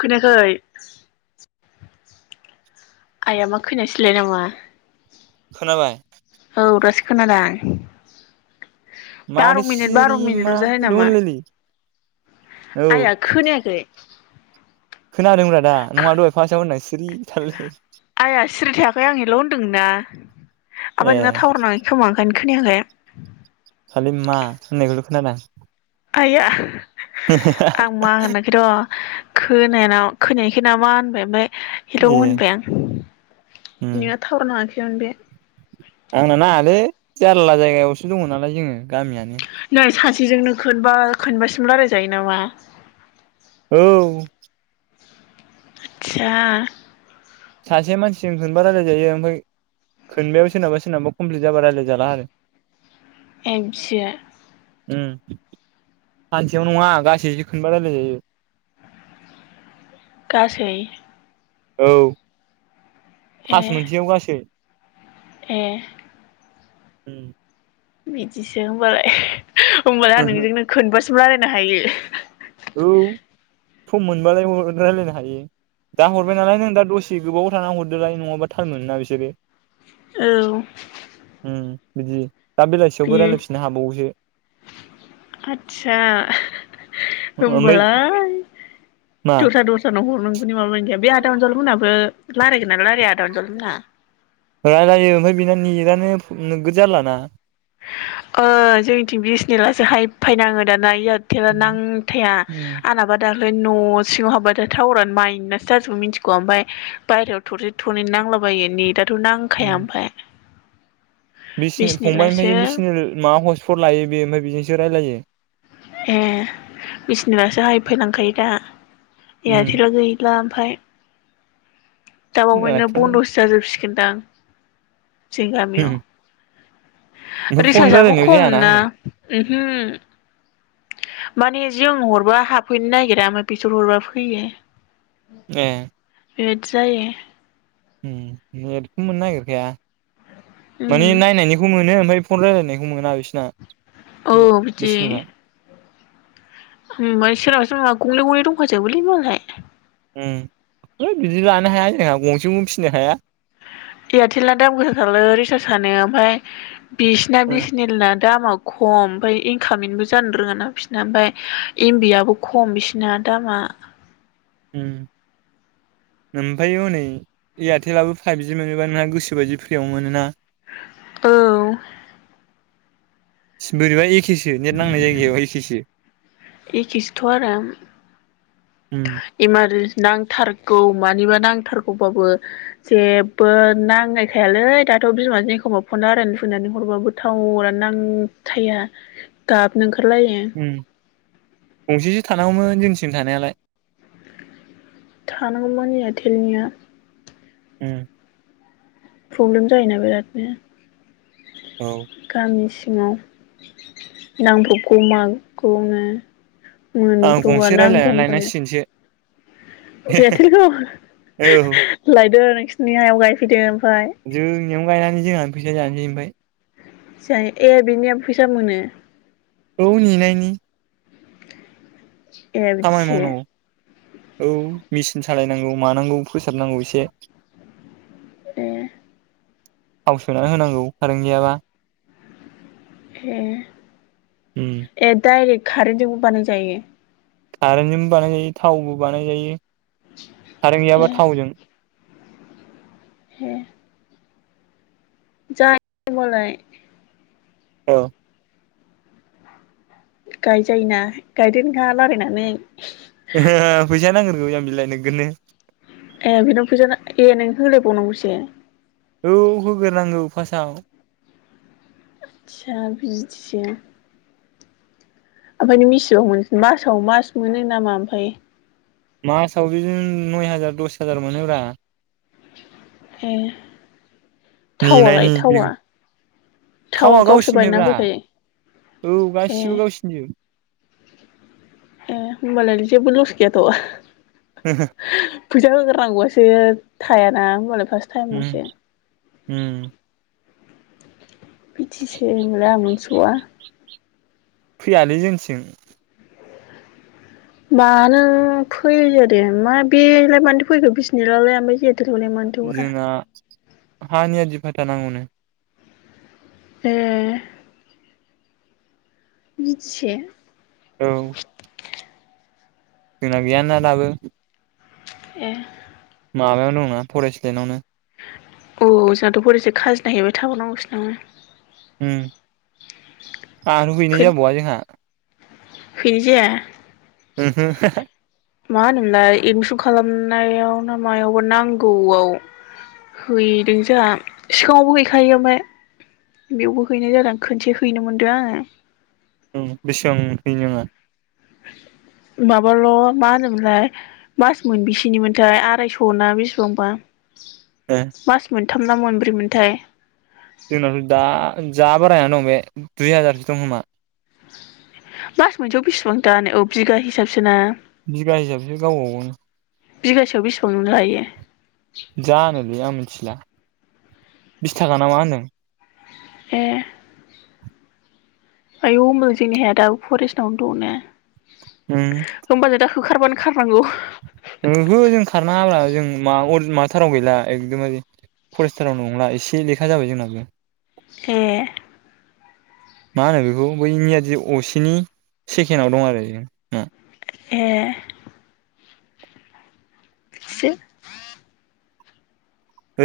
खोननायाखै आया मा खोनासैलाय नामा खोनाबाय औ दासो खोनादां बार' मानो मिनिट बार' सिरि मा मिनिटल' जायो लु नामा होनलायलै औ आइया खोनायाखै खोनादों रा दा नङा दहाय फासआव होनना सिरि थालायो दोंना ओमफ्राय ए नोंना टावउार नाङ खोमखायनो खोनायाखै खालि मा होननायखौल' खोनादां आइया आं मा होनाखै र' खोनाना खोनायखै नामा होनबाय ओमफ्राय हिलौ ए होनबाय आं उम नोंना थावर नाङाखै मोन बे आंना नाङालै जारला जायगायावसो दङ नालाय जोङो गामियानो सिजोंनो खोनबा खोनबासिम रायलायजायो नामा औ आतचा सासे मानसिजों मोनबा रायजायजायो ओमफाय खोनबायाव सोरनाबा सोरनाबा कमप्लिट जाबा रायज्लाय जाला आरो ए बिदिसो उम सानसेयाव नङा गासैसो खोनबा रायलाय जायो गासै औ ए फास मोनसेयाव गासो ए उम बिदिसो होनबालाय होमबालाय आं नोंजोंनो खोनबासो रायलायनो हायो औ सम मोनबालाय रायजलायनो हायो दा हरबाय नालाय नों दा दसे गोबाव थाना हरदोलाय नङाबा टाल मोनोना बिसोरो औ उम बिदि दा बे बेलासियावबो रायलायफिननो हाबावोसो आतसा ओमफ्राय होमबालाय मा दस्रा दस्रा नाव हरनां [unintelligible] माबा गैया बे आदा अनजालु मोनाबो रायलायगोनना रायलाया आदा अनजालु मोना रायलायो ओमफ्राय बिना नेटानो नोगोद जारलाना ओ जोंनिथिं बिसेनेलासो हाय फायनाङो दाना एयार थेला नांखाया उम आंनाबा दाख ओमफ्राय न' सिङाव हाबबाथाय टावारानो माइनासो जाजोबो मिथिग ओमफ्राय बायहेरायाव थरसे थरनै नांला बायो नेटाथ' नांखाया ओमफ्राय बिसिनि फंबाय नै बिसनेलासो बिसेनेल माबा हस्टपटसो लायो बियो ओमफ्राय बेजोंसो रायलायो ए उम यारथेला गैला ओमफ्राय दाबावैनो माथो बन्दसो जाजोबसिगोनदां जोंनि गामियाव ओमफ्राय फन रिसार्जआबो रायलायनायाव खम जायाना ना हनै उमहो माने जों हरबा हाबफैनो नागिरा ओमफाय बिसोर हरबा फैयो ए बेबायदि जायो ओम नेटखौ मोननो नागिरखाया उम माने नायनायनिखौ मोनो ओमफ्राय फन रायलायनायखौ मोना बिसोरना औ बे बिसेनेला ओम ओमफाय सोराबा सोराबा गंनै गंनै दंखाजोबोलै मालाय ओम ओइ बिदि लानो हाया जोंहा गंसेखौनो फिनो हाया एयारटेला दाम गोसा थारलै रिसार्ज आनो ओमफ्राय बिसिना बिसेनेल ना दामा खम ओमफ्राय इनकामिंबो जानो रोङाना बिसोरना ओमफ्राय एमबियाबो खम बिसिना दामा [inaudible] उम ओमफ्राय हनै एयारटेलाबो फाइभजि मोनोबा नोंहा गोसोबायदि फ्रियाव मोनोना औ बोरैबा एखेसो नेट नांनाय जायगायाव एखेसो एखिसोथ आरो उम इमार जे नांथारगौ मानिबा नांथारगौबाबो जेबो नांनायखायालै दा थ बिमाजों एखमबा फन रायलायनो लुगैनानै हरबाबो थावरानो नांखाया गाबनो ओंखार खारलायो गंसेसो थानांगौमोन जोंनिसिम थानायालाय थानांगौमोन यारथेलनिया उम प्रब्लेम जायोना बिरादनो औ गामि सि ङाव नांब्रबगौ मागौनो आं मोनब्रबा गंसे नांगौ रायलायनानै होनबानो लायनांसिगोनसो यारथेलखौ औ लायदो नोंसोरनि हायाव गायफैदो जोंनियावनो गायनानै जोंहानो फैसा जानोसै ओमफ्राय जा ए बिनियाबो फैसा मोनो? औ नेनायनि ए खामानि बिदिसो मावनांगौ औ मेचिन सालायनांगौ मानांगौ फोसाबनांगौ एसे ए थाव सोनानै होनांगौ कारेन्ट गैयाबा ए उम ए डाइरेक्ट कारेन्टजोंबो बानाय जायो कारेन्टजोंबो बानाय जायो थावबो बानायजायो कारेन्ट ए गैयाबा थावजों हे जाय होनबालाय अ गायजायोना गायदो नोंहा रालायनानै फैसा नांग्रोगौ जामबिलाइ नोगोरनो ए बिनाव फैजा ए नों होलायबावनांगौसो औ होग्रोनांगौ फासथआव आतसा बिदिसो ओमफ्राय नों बिसिबां मोनो मासाव मास मोनो नामा ओमफ्राय? मासाव बिदिनो नय हाजार दस हाजार मोनोब्रा ए थावालाय नेनायनि थावा बेखौ थावा गावसोर बायना होफैखायो औ ए गासिबो गावसिनिजोब ए होनबालाय जेबोलस गैयाथ फैसा होगोर नांगौवासो थायाना होनबालाय फार्स्ट टाइमावसो ओम बिथिसो होनबालाय आं मोनथिबावा। फैयालै जोंनिथिं। मानो फैया दे मा बेलाय मानोथो फैखो [unintelligible] ओमफ्राय जे [unintelligible] मानथो हरा। हा नियादि फाटा नांगौनो। ए बिथिसे औ जोंना गैयाना दाबो। ए माबायाव दंना फरेस्ट लेण्डआवनो। औ जोंहाथ' फरेस सो खाजिना हैबाय थाबावनांगौसो नामा? ओम आंथ' हैनाय जाबावा जोंहा। हैनायजाया ओम हो मा होनोमोलाय एदमिसन खालामनायाव ना मायावबा नांगौआव हैदों जोंहा सिगाङावबो हैखायो ओमफ्राय बेयावबो हैनाय जादों खनसे हैनो मोनदों आङो। ओं बेसेबां हैनाङा? माबाल' मा होनोमोनलाय मास मोनबसेनिमोनथाय आरायस' ना बेसेबांबा। मास मोनथाम ना मोनब्रै मोनथाय। जोंनावथ' दा जा बारायना दं बे दुइ हाजारसो दं खोमा। मास मोनसेयाव बेसेबां दानो औ बिगा हिसाबसो ना? बिगा हिसाबसो [unintelligible] बिगासेयाव बेसेबांनि लायो? जानोलै आं मिथिला बिस थाखा ना मा होनदों। ए आयौ होमबालाय जोंनि हाया दाबो फरेस्टावनो दंना? ओम होमबा जों दा होखारबानो खारनांगौ। ओहो जों खारनाङाब्रा जों मा अरज माथाराव गैला एकदमबारे फरेस्टाराव नंला एसे लेखा जाबाय जोंनाबो। ए मा होनो बेखौ बै नियादि असेनि सेकेडआव दं आरो जों ओ। ए सो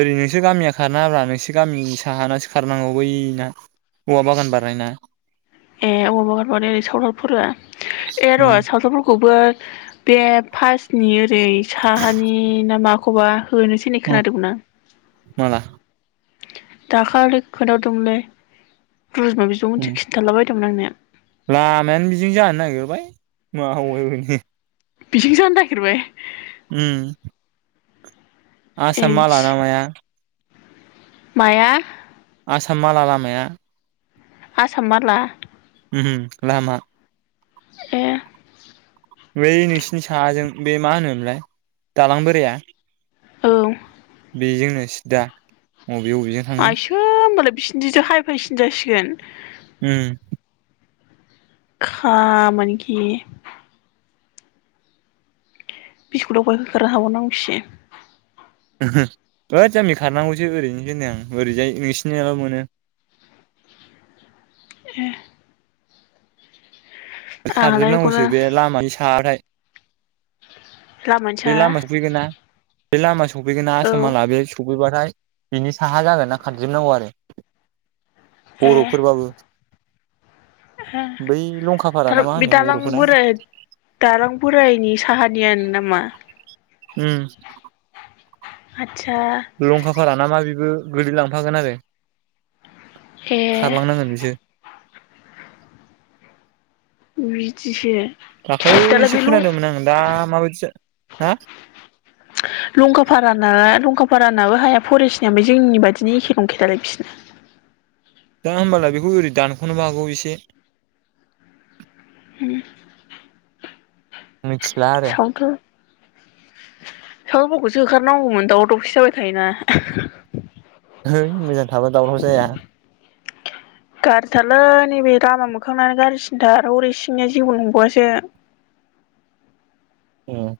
ओरै नोंसोर गामिया खारनाङाब्रा नोंसोर गामि साहानासो खारनांगौ बैना। औवा बागान बारनायना। एह औवा बागान माने ओरै सावथालफोरा एह र' उम सावथालफोरखौबो बे फास्नि ओरै साहानि ना माखौबा होनोसै होननाय खोनादोंमोन आं। माला? दाखालै खोन्थाहरदोंमोनलै रुजुमा बिब' उम मोनसो खिन्थालाबायदोंमोन आंनो। लामायानो बिजोंनो जानो नागिरबाय माहाय अबेनि। बिथिं जानो नागेरबाय। उम। ए आसाम बिदि मालाना माया। माया? आसाम माला लामाया। आसाम माला? उम लामा। एह। बै नोंसिनि साहाजों बे मा होनोमलाय दालां बोराया औ। बेजोंनो सिदा। बबे बबेजों थांगोन आइसो होमबालाय बिसिनिदिजों हाइफायसिन जासिगोन। उम। खामानि गैया। बिसोखौलाय अबाहाय होखारनो हाबावनांगौ सि। हाद जामबि खारनांगौसो ओरैनोसो होननाय आं ओरैजाय [unintelligible] एह। आंहालाय बेखौनो खारजोबनांगौसो बे लामानि साहाखै लामानि बे साहा लामा सफैगोना बे लामा सफैगोना औ आसाम माला बे स फैबाथाय बिनि साहा जागोनना खारजोबनांगौ आरो। ए बर'फोरबाबो हो बै लंखा थार बे दालां बोराय दालां बोरायनि साहानियानो नामा? उम। आदसा लंखाफाराना मा बेबो गोलै लांफागोन आरो। ए खारलांनांगोन बिसोर। बिदिसो? दालाय दाखालैसो बे लं खोनादोंमोन आङो दा माबायदि जा हा? लंखाफारा नालाय लंखा फारा नाबो हाया फरेस्टनिया आमफाय जोंनि बायदिनो एखे नंखायालै बिसिना। दा होमबालाय बेखौ ओरै दानख'नोबो हागौ एसे। उम। मिथिला आरो। सावथालफोखौसो होखारनांगौमोन दावराव दावसि जाबाय थायोना। है मोजां थाबा दावराव जाया। गाज्रिथारलै नैबे लामा मोखांनानो गाज्रिसिनथार हरै सिंनिया जिबो नंबावआसो। उम।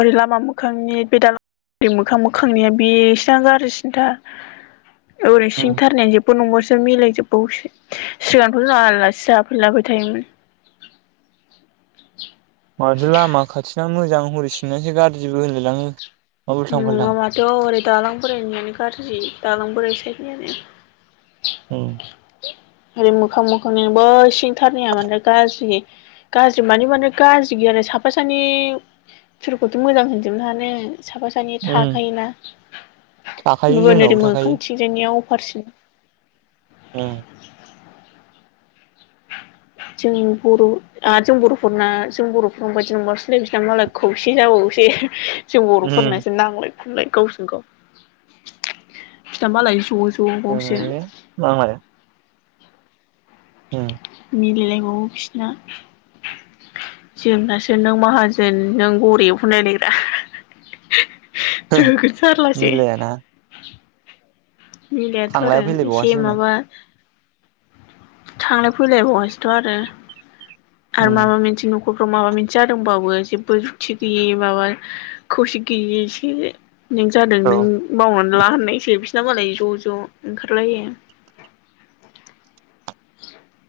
ओरै लामा मोखांनि बे दालाय बे मोखां मोखांनिया बेस्रानो गारजिसिन्थार। ओरै सिं थारनाय जोबबो नंगौसो मिलाय जोबबावसो सिगांथ' जों आलासि जाफैलाबाय थायोमोन। माथो लामा खाथिना मोजां हरिसिंनासो गाज्रिबो होनलायलाङो मा उल्थां फाल्थां नङा माथो हरै दालां बोरायनिआनो गाज्रि दालां बोरायसै आरो उम [inaudible] ओरै मोखां मोखांनिबो सिंथारनाया माने गाज्रि गाज्रि मानि माने गाज्रि गैया जेरै साफा सानै फोरफोरखौथ' मोजां होनजोबनो हानो साफा सानै उम थाखायोना थाखायो होमबाबो जोंनावबो ओरै थाखायो मोखां थिंजायनियाव फारसि उम [inaudible] जों बर' आरो जों बर'फोरना जों बर'फोर बादि नंबावासोलै बिसिना मालाय खौसे जाबावसो दे [inaudible] जों उम बर'फोरनासो नांलाय खमलाय गावजों गाव बिसिना मालाय ज' ज' [inaudible] ओम मिलायलायबावो बिसिना जोंनासो नों माहाजोन नों गरिब होनलायलायग्रा नोगोद जारलासो मिलायाना मिलायाथ' थांलाय आरो फैलायबावासो एसे जोंना माबा थांलाय फैलाय बावासोथ' आरो आरो उम माबा मोनसे न'खरफ्राव माबा मोनसे जादोंबाबो जेबो जुगथि गैयै माबा खौसे गैयै सो। नों जादों औ नों मावनानै ला होननायसो बिस सिना मालाय ज' ज' ओंखारलायो।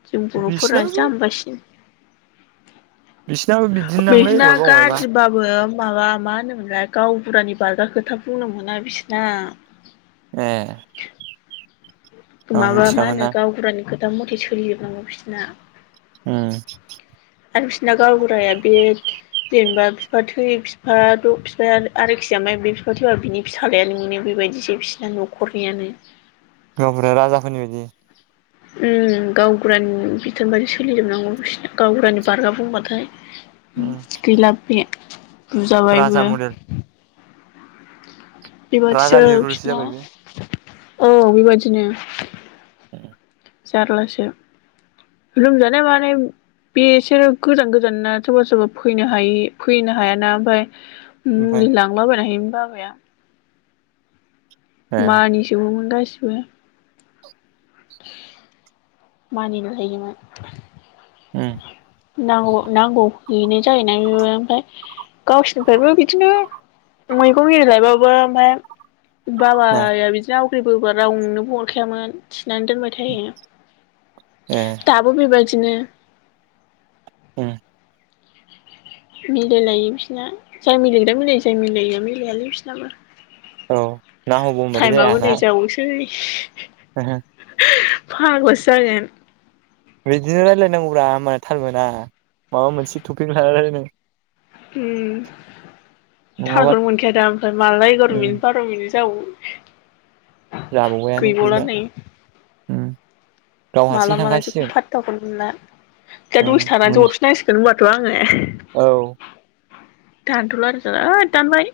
जों बर'फोरा बिसिनाबो जामबासिन बिसिनाबो बिदिनो नांलै बिसिना अबेबा अबेबा गाज्रिबाबो माबा मा होनोमोनलाय गावबुरानि बारग्रा खोथा बुंनो मोना बिसोरना ए आं माबा मा मिथियामोन होनो ना गावबुरानि खोथा मथे सोलिजोबनांगौ बिसोरना उम आरो बिसना गावबुराया बे जेनेबा बिफा थै बिफाथ' बिफाया आरोखि आमफाय बिफा थैबा बिनि फिसााज्लायानो मोनो बेबायदि बिदिसो बिसिना न'खरनियानो गावबुराया राजाफोरनि बायदि उम गावबुरानि बिथोन बायदि सोलिजोबनांगौ बिसना गावबुरानि बारगा बुंबाथाय उम गैलाबो बे राजा बुजाबायबो मडेल बेबायादिसो राजानि रुल्सो बिसना जाबाय बेयो औ बेबायदिनो जारलासो लोमजानाय माने बेसोरो गोजान गोजान ना सोरबा सोरबा फैनो हायि फैनो हायाना ओमफ्राय ओमफ्राय मुलि लांलाबायना हैयोमोन बाबाया। ए मानिजोबोमोन गासिबो मानिनो हायोमोन उम नांगौ नांगौ बेनो जायोना बेबो ओमफ्राय गावसिनिफ्रायबो बिदिनो मैगं एरि लायबाबो ओमफ्राय मा बाबाया बिदिनो आवग्रिबोबा रावनोबो हरखायामोन थिनानै दोनबाय थायो। ए दाबो बेबायदिनो ओम मिलायलायो बिसोरना जाय मिलायग्रा मिलायो जाय मिल मिलायालै बिसनाबो औ ना टाइमाबो नै जाबावसै हो हो फाग्लासो जागोन बिदिनो रायलायनांगौब्रा होनबानो थाल मोना माबा मोनसे टपिक लाना रायलायनां उम नङाबा थालखौनो मोनखायादा ओमफ्राय माला एगार' मिनिट उम बार' मिनिट जाबावो जाबावबायानो गैबावला गैला उम गाव मला हारसिं माला जोबखो थांखासिगोन फाथथाखौनो मोनला। दा उम दसे मोन थानानैसो हरफिनांसिगोन होनबाथ' आङो औ दानथला आरो होद दानबाय